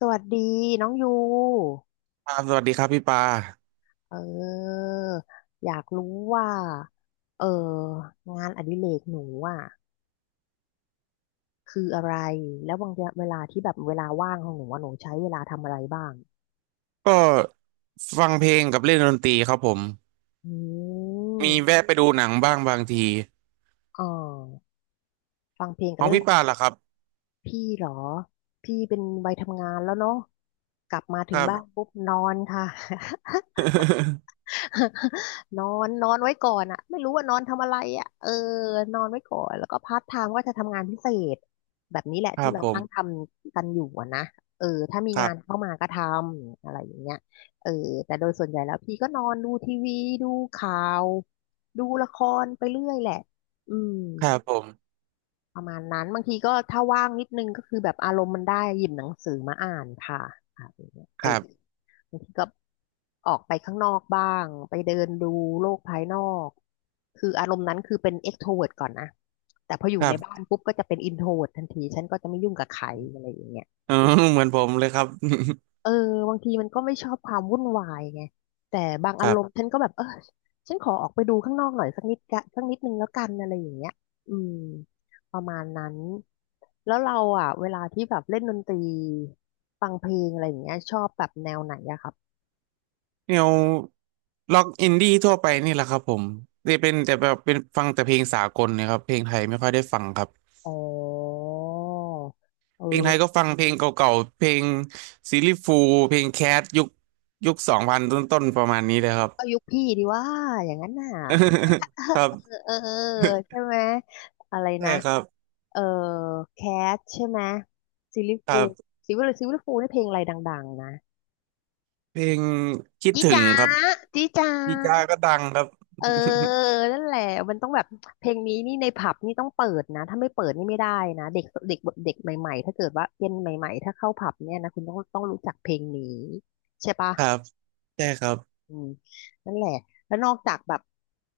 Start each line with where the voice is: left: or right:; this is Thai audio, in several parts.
left: สวัสดีน้องยู
right: ครับสวัสดีครับพี่ปา
left: ออยากรู้ว่าเอองานอดิเรกหนูอ่ะคืออะไรแล้วบางทีเวลาที่แบบเวลาว่างของหนูว่าหนูใช้เวลาทำอะไรบ้าง
right: ก็ฟังเพลงกับเล่นดนตรีครับผม
left: อื
right: มี
left: ม
right: แวะไปดูหนังบ้างบางที
left: อ๋อฟังเพลง
right: ข
left: กับ
right: อง
left: เล่นด
right: พี่
left: นต
right: ปา
left: รี
right: ล่ะครับ
left: พี่เหรอพี่เป็นวัยทำงานแล้วเนาะกลับมา
right: ค
left: ถึง
right: รับ
left: บ้านปุ๊บนอนค่ะ นอนนอนไว้ก่อนอะไม่รู้ว่านอนทำอะไรอะเออนอนไว้ก่อนแล้วก็พาร์ทไทม์ก็จะทำงานพิเศษแบบนี้แหละ
right: ครั
left: ที่
right: บ
left: เรา
right: ผ
left: นั่งท
right: ม
left: ำกันอยู่อะนะเออถ้ามี
right: ครั
left: งาน
right: บ
left: เข้ามาก็ทำอะไรอย่างเงี้ยเออแต่โดยส่วนใหญ่แล้วพี่ก็นอนดูทีวีดูข่าวดูละครไปเรื่อยแหละอืม
right: ครับผม
left: ประมาณนั้นบางทีก็ถ้าว่างนิดนึงก็คือแบบอารมณ์มันได้หยิบหนังสือมาอ่านค่ะอะไรอย่างเงี้ย
right: ค
left: เอ
right: รั
left: อ
right: บ
left: บางทีก็ออกไปข้างนอกบ้างไปเดินดูโลกภายนอกคืออารมณ์นั้นคือเป็น e x t r วิ e ์ t ก่อนนะแต่พออ
right: ค
left: ยู่
right: รั
left: ในบ้า
right: บ
left: นปุ๊บก็จะเป็น i n t เวิ e ์ t ทันทีฉันก็จะไม่ยุ่งกับใครอะไรอย่างเงี้ย
right: เออเหมือนผมเลยครับ
left: เออบางทีมันก็ไม่ชอบความวุ่นวายไงแต่บาง
right: ค
left: อา
right: รั
left: รมณ์
right: บ
left: ฉันก็แบบเออฉันขอออกไปดูข้างนอกหน่อยสักนิดกะสักนิดนึงแล้วกันอะไรอย่างเงี้ยอืมประมาณนั้นแล้วเราอ่ะเวลาที่แบบเล่นดนตรีฟังเพลงอะไรอย่างเงี้ยชอบแบบแนวไหนอะคะ
right: แนวล็อกอินดี้ทั่วไปนี่แหละครับผมจะเป็นแต่แบบเป็นฟังแต่เพลงสากลเนะครับเพลงไทยไม่ค่อยได้ฟังครับ
left: อ๋อ
right: เพลงไทยก็
left: เออ
right: ฟังเพลงเก่าๆเพลงซีรีส์ฟูลเพลงแคทยุคยุคสองพันต้นๆประมาณนี้เลยครับ
left: ก็ยุคพี่ดีว่าอย่างนั้นน่ะ
right: ครับ
left: เออ ใช่ไหมอะไร
right: ใช่
left: นะ
right: ครับ
left: เออแคทใช่ไหมซิลลี่
right: ค
left: ฟู
right: รั
left: ล
right: บ
left: ซิลลี่ฟูลนี่เพลงอะไรดังๆนะ
right: เพลงคิด
left: จี
right: ถึง
left: จ๋า
right: ครับ
left: จีจ๋า
right: ดีจ้าก็ดังครับ
left: เออ นั่นแหละมันต้องแบบเพลงนี้นี่ในผับนี่ต้องเปิดนะถ้าไม่เปิดนี่ไม่ได้นะเด็กเด็กเด็กใหม่ๆถ้าเกิดว่าเป็นใหม่ๆถ้าเข้าผับเนี่ยนะคุณต้องรู้จักเพลงนี้ใช่ปะ
right: ครับใช่ครับ
left: อืมนั่นแหละ แล้วนอกจากแบบ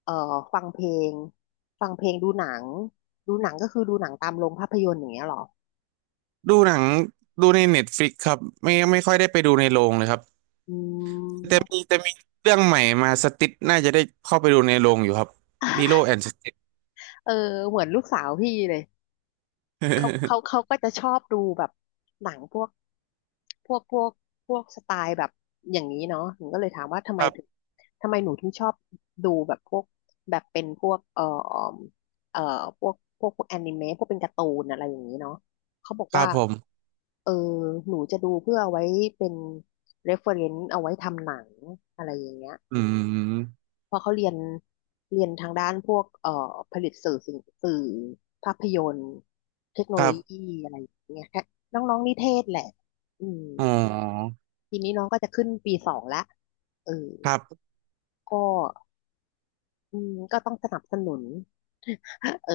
left: เอ่อฟังเพลง ฟังเพลงดูหนัง ดูหนังก็คือดูหนังตามโรงภาพยนตร์อย่างเงี้ยเหรอ
right: ดูหนังดูในเน็ตฟลิกครับไม่ไม่ค่อยได้ไปดูในโรงเลยครับ
left: อื
right: แต่มี
left: ม
right: แต่มีเรื่องใหม่มาสติดน่าจะได้เข้าไปดูในโรงอยู่ครับลีโลแอนด์สติด
left: เออเหมือนลูกสาวพี่เลย เขา ก็จะชอบดูแบบหนังพวกพวกสไตล์แบบอย่างนี้เนาะหนูก็เลยถามว่าทำไม
right: ครั
left: ถึง
right: บ
left: ทำไมหนูถึงชอบดูแบบพวกแบบเป็นพวกเอ่อพวกแอนิเมะพวกเป็นการ์ตูนอะไรอย่างนี้เนาะเขาบอก
right: ครั
left: ว่า
right: บผม
left: เออหนูจะดูเพื่อเอาไว้เป็น reference เอาไว้ทำหนังอะไรอย่างเงี้ย
right: อืม
left: เพราะเขาเรียนเรียนทางด้านพวกผลิตสื่อสิ่งสื่อภาพยนตร์เทคโน
right: ค
left: โล
right: รั
left: ยี
right: บ
left: อะไรอย่างเงี้ยแค่น้องๆนิเทศแหละอืม
right: อ๋อ
left: ทีนี้น้องก็จะขึ้นปีสองละเออ
right: ครับ
left: ก็ อืมก็ต้องสนับสนุน เออ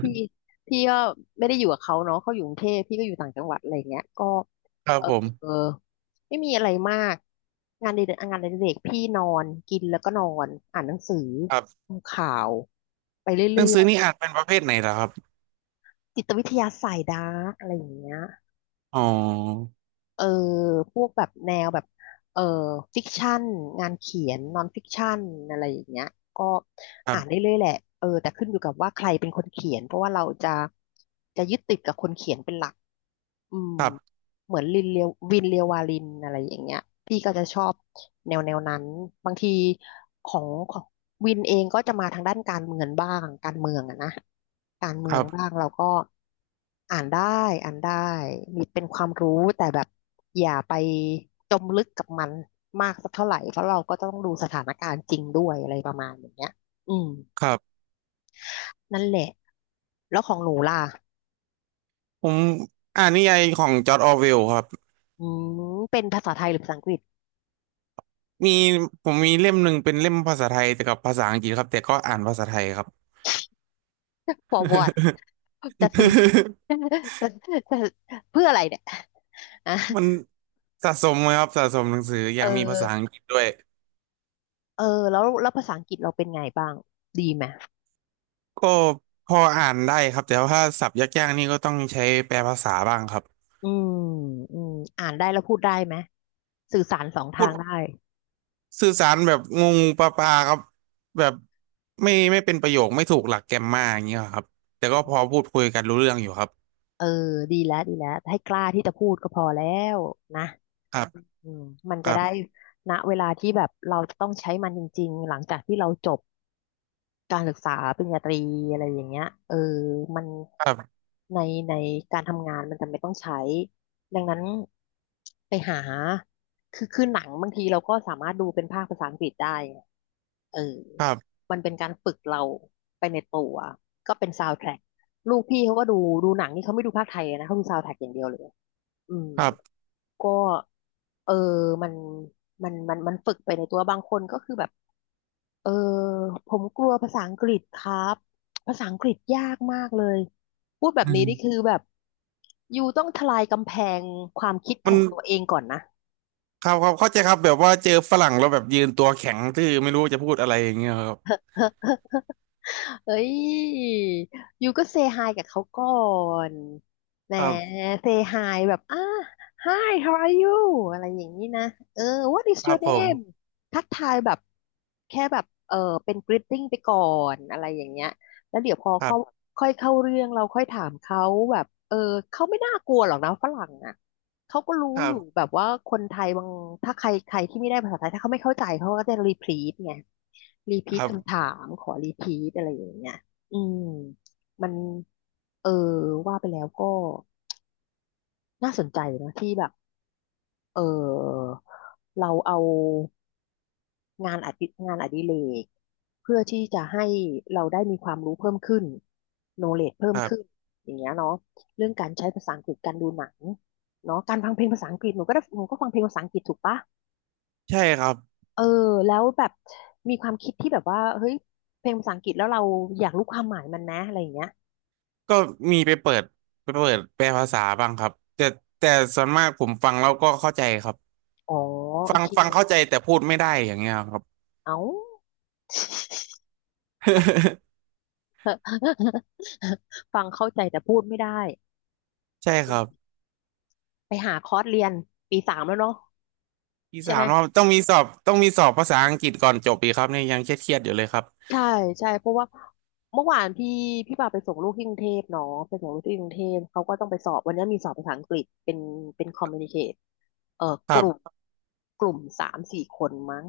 left: พี่ พี่ก็ไม่ได้อยู่กับเขาเนาะเขาอยู่กรุงเทพพี่ก็อยู่ต่างจังหวัดอะไรเงี้ยก็
right: ครับ
left: เออ
right: ผม
left: ไม่มีอะไรมากงานเด็กงานเด็กพี่นอนกินแล้วก็นอนอ่านหนังสือ
right: ครับ
left: ดูข่าว ไปเร
right: หนั
left: ื่
right: ง
left: อ
right: สือ
left: ย
right: นี่อ่านเป็นประเภทไหนเหรอครับ
left: ๆ จิตวิทยาสายดาร์กอะไรอย่างเงี้ย
right: อ๋อ
left: เออ พวกแบบแนวแบบเออฟิกชันงานเขียนนอนฟิกชันอะไรอย่างเงี้ยก็
right: ครั
left: อ่านได้
right: บ
left: เรื่อยแหละเออแต่ขึ้นอยู่กับว่าใครเป็นคนเขียนเพราะว่าเราจะยึดติดกับคนเขียนเป็นหลักอืม
right: ครับ
left: เหมือนลินเลียววินเลียววาลินอะไรอย่างเงี้ยพี่ก็จะชอบแนวนั้นบางทีของวินเองก็จะมาทางด้านการเมืองบ้างการเมืองอะนะการเมื
right: ค
left: อ
right: รั
left: งบ้า
right: บ
left: งเราก็ อ่านได้ อ่านได้ มีเป็นความรู้แต่แบบอย่าไปจมลึกกับมันมากสักเท่าไหร่เพราะเราก็ต้องดูสถานการณ์จริงด้วยอะไรประมาณอย่างเงี้ยอืม
right: ครับ
left: นั่นแหละ แล้วของหนูล่ะ
right: ผมอ่านนิยายของจอร์จออร์เวลครับ
left: อืมเป็นภาษาไทยหรือภาษาอังกฤษ
right: มีผมมีเล่มหนึ่งเป็นเล่มภาษาไทยแต่กับภาษาอังกฤษครับแต่ก็อ่านภาษาไทยครับ
left: for what จะ ซื้อ จะจะเพื่ออะไรเนี่ยอ่ะ
right: มันสะสมเลยครับสะสมหนังสืออ
left: เออ
right: ยากมีภาษาอังกฤษด้วย
left: เออแล้วภาษาอังกฤษเราเป็นไงบ้าง ดีไหม
right: ก็พออ่านได้ครับแต่ว่าศัพท์ยากๆนี่ก็ต้องใช้แปลภาษาบ้างครับ
left: อืมอืมอ่านได้แล้วพูดได้ไหม สื่อสารสอง
right: พู
left: ทางได้
right: ดสื่อสารแบบงงปลาปลาๆครับแบบไม่ไม่เป็นประโยคไม่ถูกหลักแกรมมาอย่างเงี้ยครับแต่ก็พอพูดคุยกันรู้เรื่องอยู่ครับ
left: เออดีแล้ว ให้กล้าที่จะพูดก็พอแล้วนะ
right: ครับ
left: อืมมัน
right: ค
left: จะ
right: รับ
left: ได้ณเวลาที่แบบเราจะต้องใช้มันจริงๆ หลังจากที่เราจบการศึกษาปริญญาตรีอะไรอย่างเงี้ยเออมัน
right: ครับ
left: ในในการทำงานมันจะไม่ต้องใช้ดังนั้นไปหาคือหนังบางทีเราก็สามารถดูเป็นภาคภาษาอังกฤษได้ไงเออ
right: ครับ
left: มันเป็นการฝึกเราไปในตัวก็เป็นซาวด์แทร็กลูกพี่เขาก็ดูดูหนังนี่เขาไม่ดูภาคไทยนะเขาดูซาวด์แทร็กอย่างเดียวเลย อืม
right: ครั
left: ก็เออมันฝึกไปในตัวบางคนก็คือแบบเออผมกลัวภาษาอังกฤษครับ ภาษาอังกฤษยากมากเลย พูดแบบนี้นี่
right: บ
left: คือแบบอยู่ต้องทลายกำแพงความคิดข
right: มัน
left: องตัวเองก่อนนะ
right: ครับครับเข้าใจครับแบบว่าเจอฝรั่งแล้วแบบยืนตัวแข็งทื่อไม่รู้จะพูดอะไรอย่างเงี้ยครับ
left: เอ้ย ยูก็เซฮายกับเขาก่อนแหม
right: ครับ
left: เซฮายแบบHi how are you อะไรอย่างนี้นะเออ what is
right: ครับ
left: your
right: ผม
left: name ทักทายแบบแค่แบบเป็น greeting ไปก่อนอะไรอย่างเงี้ยแล้วเดี๋ยวพอ
right: ครั
left: เขา
right: บ
left: ค่อยเข้าเรื่องเราค่อยถามเขาแบบเขาไม่น่ากลัวหรอกนะฝรั่งอ่ะ เขาก็รู้
right: ครั
left: อยู่
right: บ
left: แบบว่าคนไทยบางถ้าใครใครที่ไม่ได้ภาษาไทยถ้าเขาไม่เข้าใจเขาก็จะรีพีทไงรีพี
right: ค
left: ท
right: รับ
left: คำถาม ขอรีพีทอะไรอย่างเงี้ยอืมมันเออว่าไปแล้วก็น่าสนใจนะที่แบบเออเราเอางานอดิเรกเพื่อที่จะให้เราได้มีความรู้เพิ่มขึ้นโนเล e เพิ่
right: ค
left: ม
right: รั
left: ขึ้น
right: บ
left: อย่างเงี้ยเนาะเรื่องการใช้ภาษาอังกฤษการดูหนังเนาะการฟังเพลงภาษาอังกฤษหนูก็ได้หนูก็ฟังเพลงภาษาอังกฤษถูกปะ
right: ใช่ครับ
left: เออแล้วแบบมีความคิดที่แบบว่าเฮ้ยเพลงภาษาอังกฤษแล้วเราอยากรู้ความหมายมันนะอะไรอย่างเงี้ย
right: ก็มีไปเปิดแปลภาษาบ้างครับแต่ส่วนมากผมฟังแล้วก็เข้าใจครับ
left: อ๋อโอ
right: ฟัง
left: เค
right: ฟังเข้าใจแต่พูดไม่ได้อย่างเงี้ยครับ
left: เอา ฟังเข้าใจแต่พูดไม่ได้
right: ใช่
left: เอ
right: ครับ
left: อไปหาคอร์สเรียนปีสามแล้วเนาะ
right: อี
left: ใช่
right: สา
left: ไหม
right: มรอบต้องมีสอบภาษาอังกฤษก่อนจบอีกครับเนี่ยยังเครียดๆอยู่เลยครับ
left: ใช่ใช่เพราะว่าเมื่อวานพี่ปาไปส่งลูกที่กรุงเทพเนาะไปส่งลูกที่กรุงเทพเขาก็ต้องไปสอบวันนี้มีสอบภาษาอังกฤษเป็นเป็นคอมมูนิเคตเอ่อ
right: คร
left: กลุ่ม
right: ับ
left: กลุ่มสามสี่คนมั้ง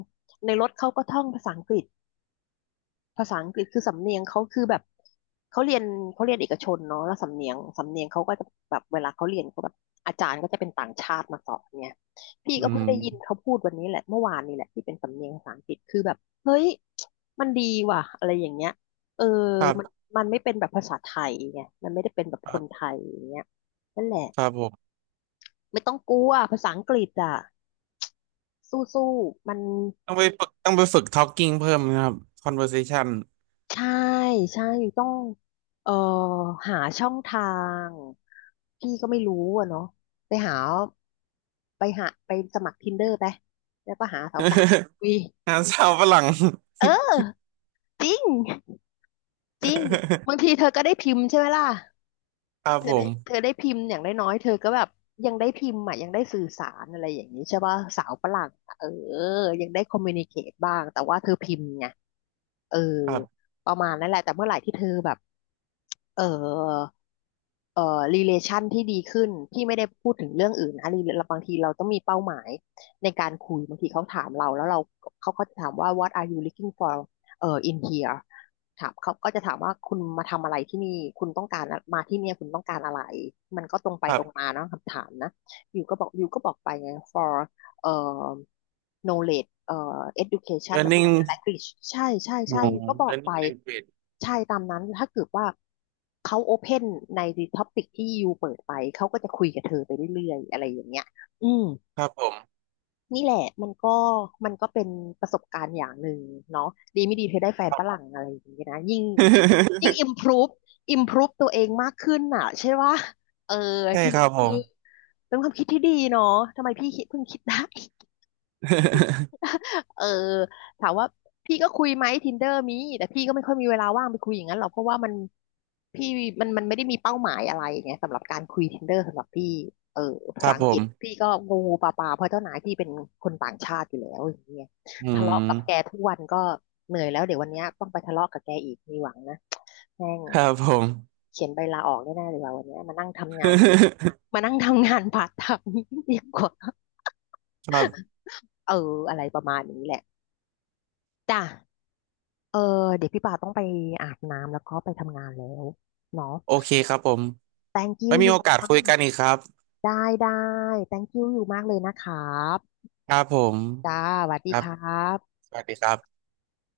left: ในรถเขาก็ท่องภาษาอังกฤษ ภาษาอังกฤษคือสำเนียงเขาคือแบบเขาเรียนเขาเรียนเอกชนเนาะแล้วสำเนียงเขาก็จะแบบเวลาเขาเรียนก็แบบอาจารย์ก็จะเป็นต่างชาติมาสอนเนี่ยพี่
right: อื
left: ก็เพิ่งได้ยิน
right: ม
left: เขาพูดวันนี้แหละเมื่อวานนี่แหละที่เป็นสำเนียงภาษาอังกฤษคือแบบเฮ้ยมันดีว่ะอะไรอย่างเงี้ยเออ
right: ครั
left: มัน
right: บ
left: มันไม่เป็นแบบภาษาไทยไงมันไม่ได้เป็นแบบ
right: ค
left: ค
right: รั
left: นไท
right: บ
left: ยอย่างเงี้ยนั่นแหละ
right: ครับผม
left: ไม่ต้องกลัวภาษาอังกฤษอ่ะสู้ๆมัน
right: ต้องไปฝึก talking เพิ่มนะครับ conversation
left: ใช่ใช่ต้องเอ่อหาช่องทางพี่ก็ไม่รู้อะเนาะไปหาไปหาไปสมัคร Tinder ไปแล้วก็หาสาวๆคุย
right: งานสาวฝรั่ง
left: เออจริงจริงบางที เธอก็ได้พิมพ์ใช่ไหมล่ะ
right: ครับผ
left: เธอ
right: ม
left: ได้พิมพ์อย่างน้อยๆเธอก็แบบยังได้พิมพ์อ่ะยังได้สื่อสารอะไรอย่างนี้ใช่ป่ะสาวฝรั่งอะเออยังได้คอมมิวนิเคตบ้างแต่ว่าเธอพิมพ์ไงเออ
right: ครับ
left: ประมาณนั้นแหละแต่เมื่อไหร่ที่เธอแบบเออเอ่อ relation ที่ดีขึ้นที่ไม่ได้พูดถึงเรื่องอื่นนะ บางทีเราต้องมีเป้าหมายในการคุยบางทีเขาถามเราแล้วเขาก็จะถามว่า what are you looking for in here ถามเขาก็จะถามว่าคุณมาทำอะไรที่นี่ คุณต้องการอะมาที่เนี่ยคุณต้องการอะไร มันก็ตรงไป
right: ครั
left: ต
right: บ
left: รงมาเนาะคำถามนะอยู่ก็บอกไปไง for เอ่อ knowledge education about the
right: learning
left: language ใช่ใช่
right: อ๋อ
left: ใช่อยู่ก็บอกไป
right: learning language
left: ใช่ตามนั้นถ้าเกิดว่าเขาโอเพนใน topic ที่อยู่เปิดไป เขาก็จะคุยกับเธอไปเรื่อยๆ อะไรอย่างเงี้ยอืม
right: ครับผม
left: นี่แหละมันก็มันก็เป็นประสบการณ์อย่างหนึ่งเนาะดีไม่ดีเธอได้แฟนฝรั่งอะไรอย่างนี้ยนะยิ่ง improve improve ตัวเองมากขึ้นอ่ะใช่ว่าเออ
right: ใช่
left: ที
right: ค
left: นี้
right: รับผ
left: คือ
right: ม
left: เป็นความคิดที่ดีเนาะทำไมพี่เพิ่งคิดได้ เออถามว่าพี่ก็คุยไหม Tinder มีแต่พี่ก็ไม่ค่อยมีเวลาว่างไปคุยอย่างนั้นหรอกเพราะว่ามันพี่มันไม่ได้มีเป้าหมายอะไรไงสำหรับการคุย Tinder สำหรับพี่เออ
right: ค
left: ภา
right: รั
left: ษา
right: บ
left: อั
right: ผ
left: งกฤษ
right: ม
left: พี่ก็งูปลาเพราะเจ้านายพี่เป็นคนต่างชาติอยู่แล้วอย่างเงี้ย
right: อื
left: ทะเลาะกับแก
right: ม
left: ทุกวันก็เหนื่อยแล้วเดี๋ยววันเนี้ยต้องไปทะเลาะกับแกอีกมีหวังนะแม่ง
right: ครับผม
left: เขียนใบลาออกแน่ๆเลยว่าวันเนี้ยมานั่งทำงานพาร์ทไทม์ดีกว่า
right: ครับ
left: เอออะไรประมาณนี้แหละจ้ะ เออเดี๋ยวพี่ป่าต้องไปอาบน้ำแล้วก็ไปทำงานแล้วเนาะ
right: โอเคครับผม
left: thank you
right: ไม่
left: อ
right: มี
left: ยู่
right: โอกาส
left: มา
right: คุยกั
left: ก
right: นอีกครับ
left: ได้ได้ thank you อยู่มากเลยนะครับ
right: ครับผม
left: จ้าสวัส
right: ค
left: ดี
right: รั
left: ค
right: บ
left: รับ
right: สวัสดีครับ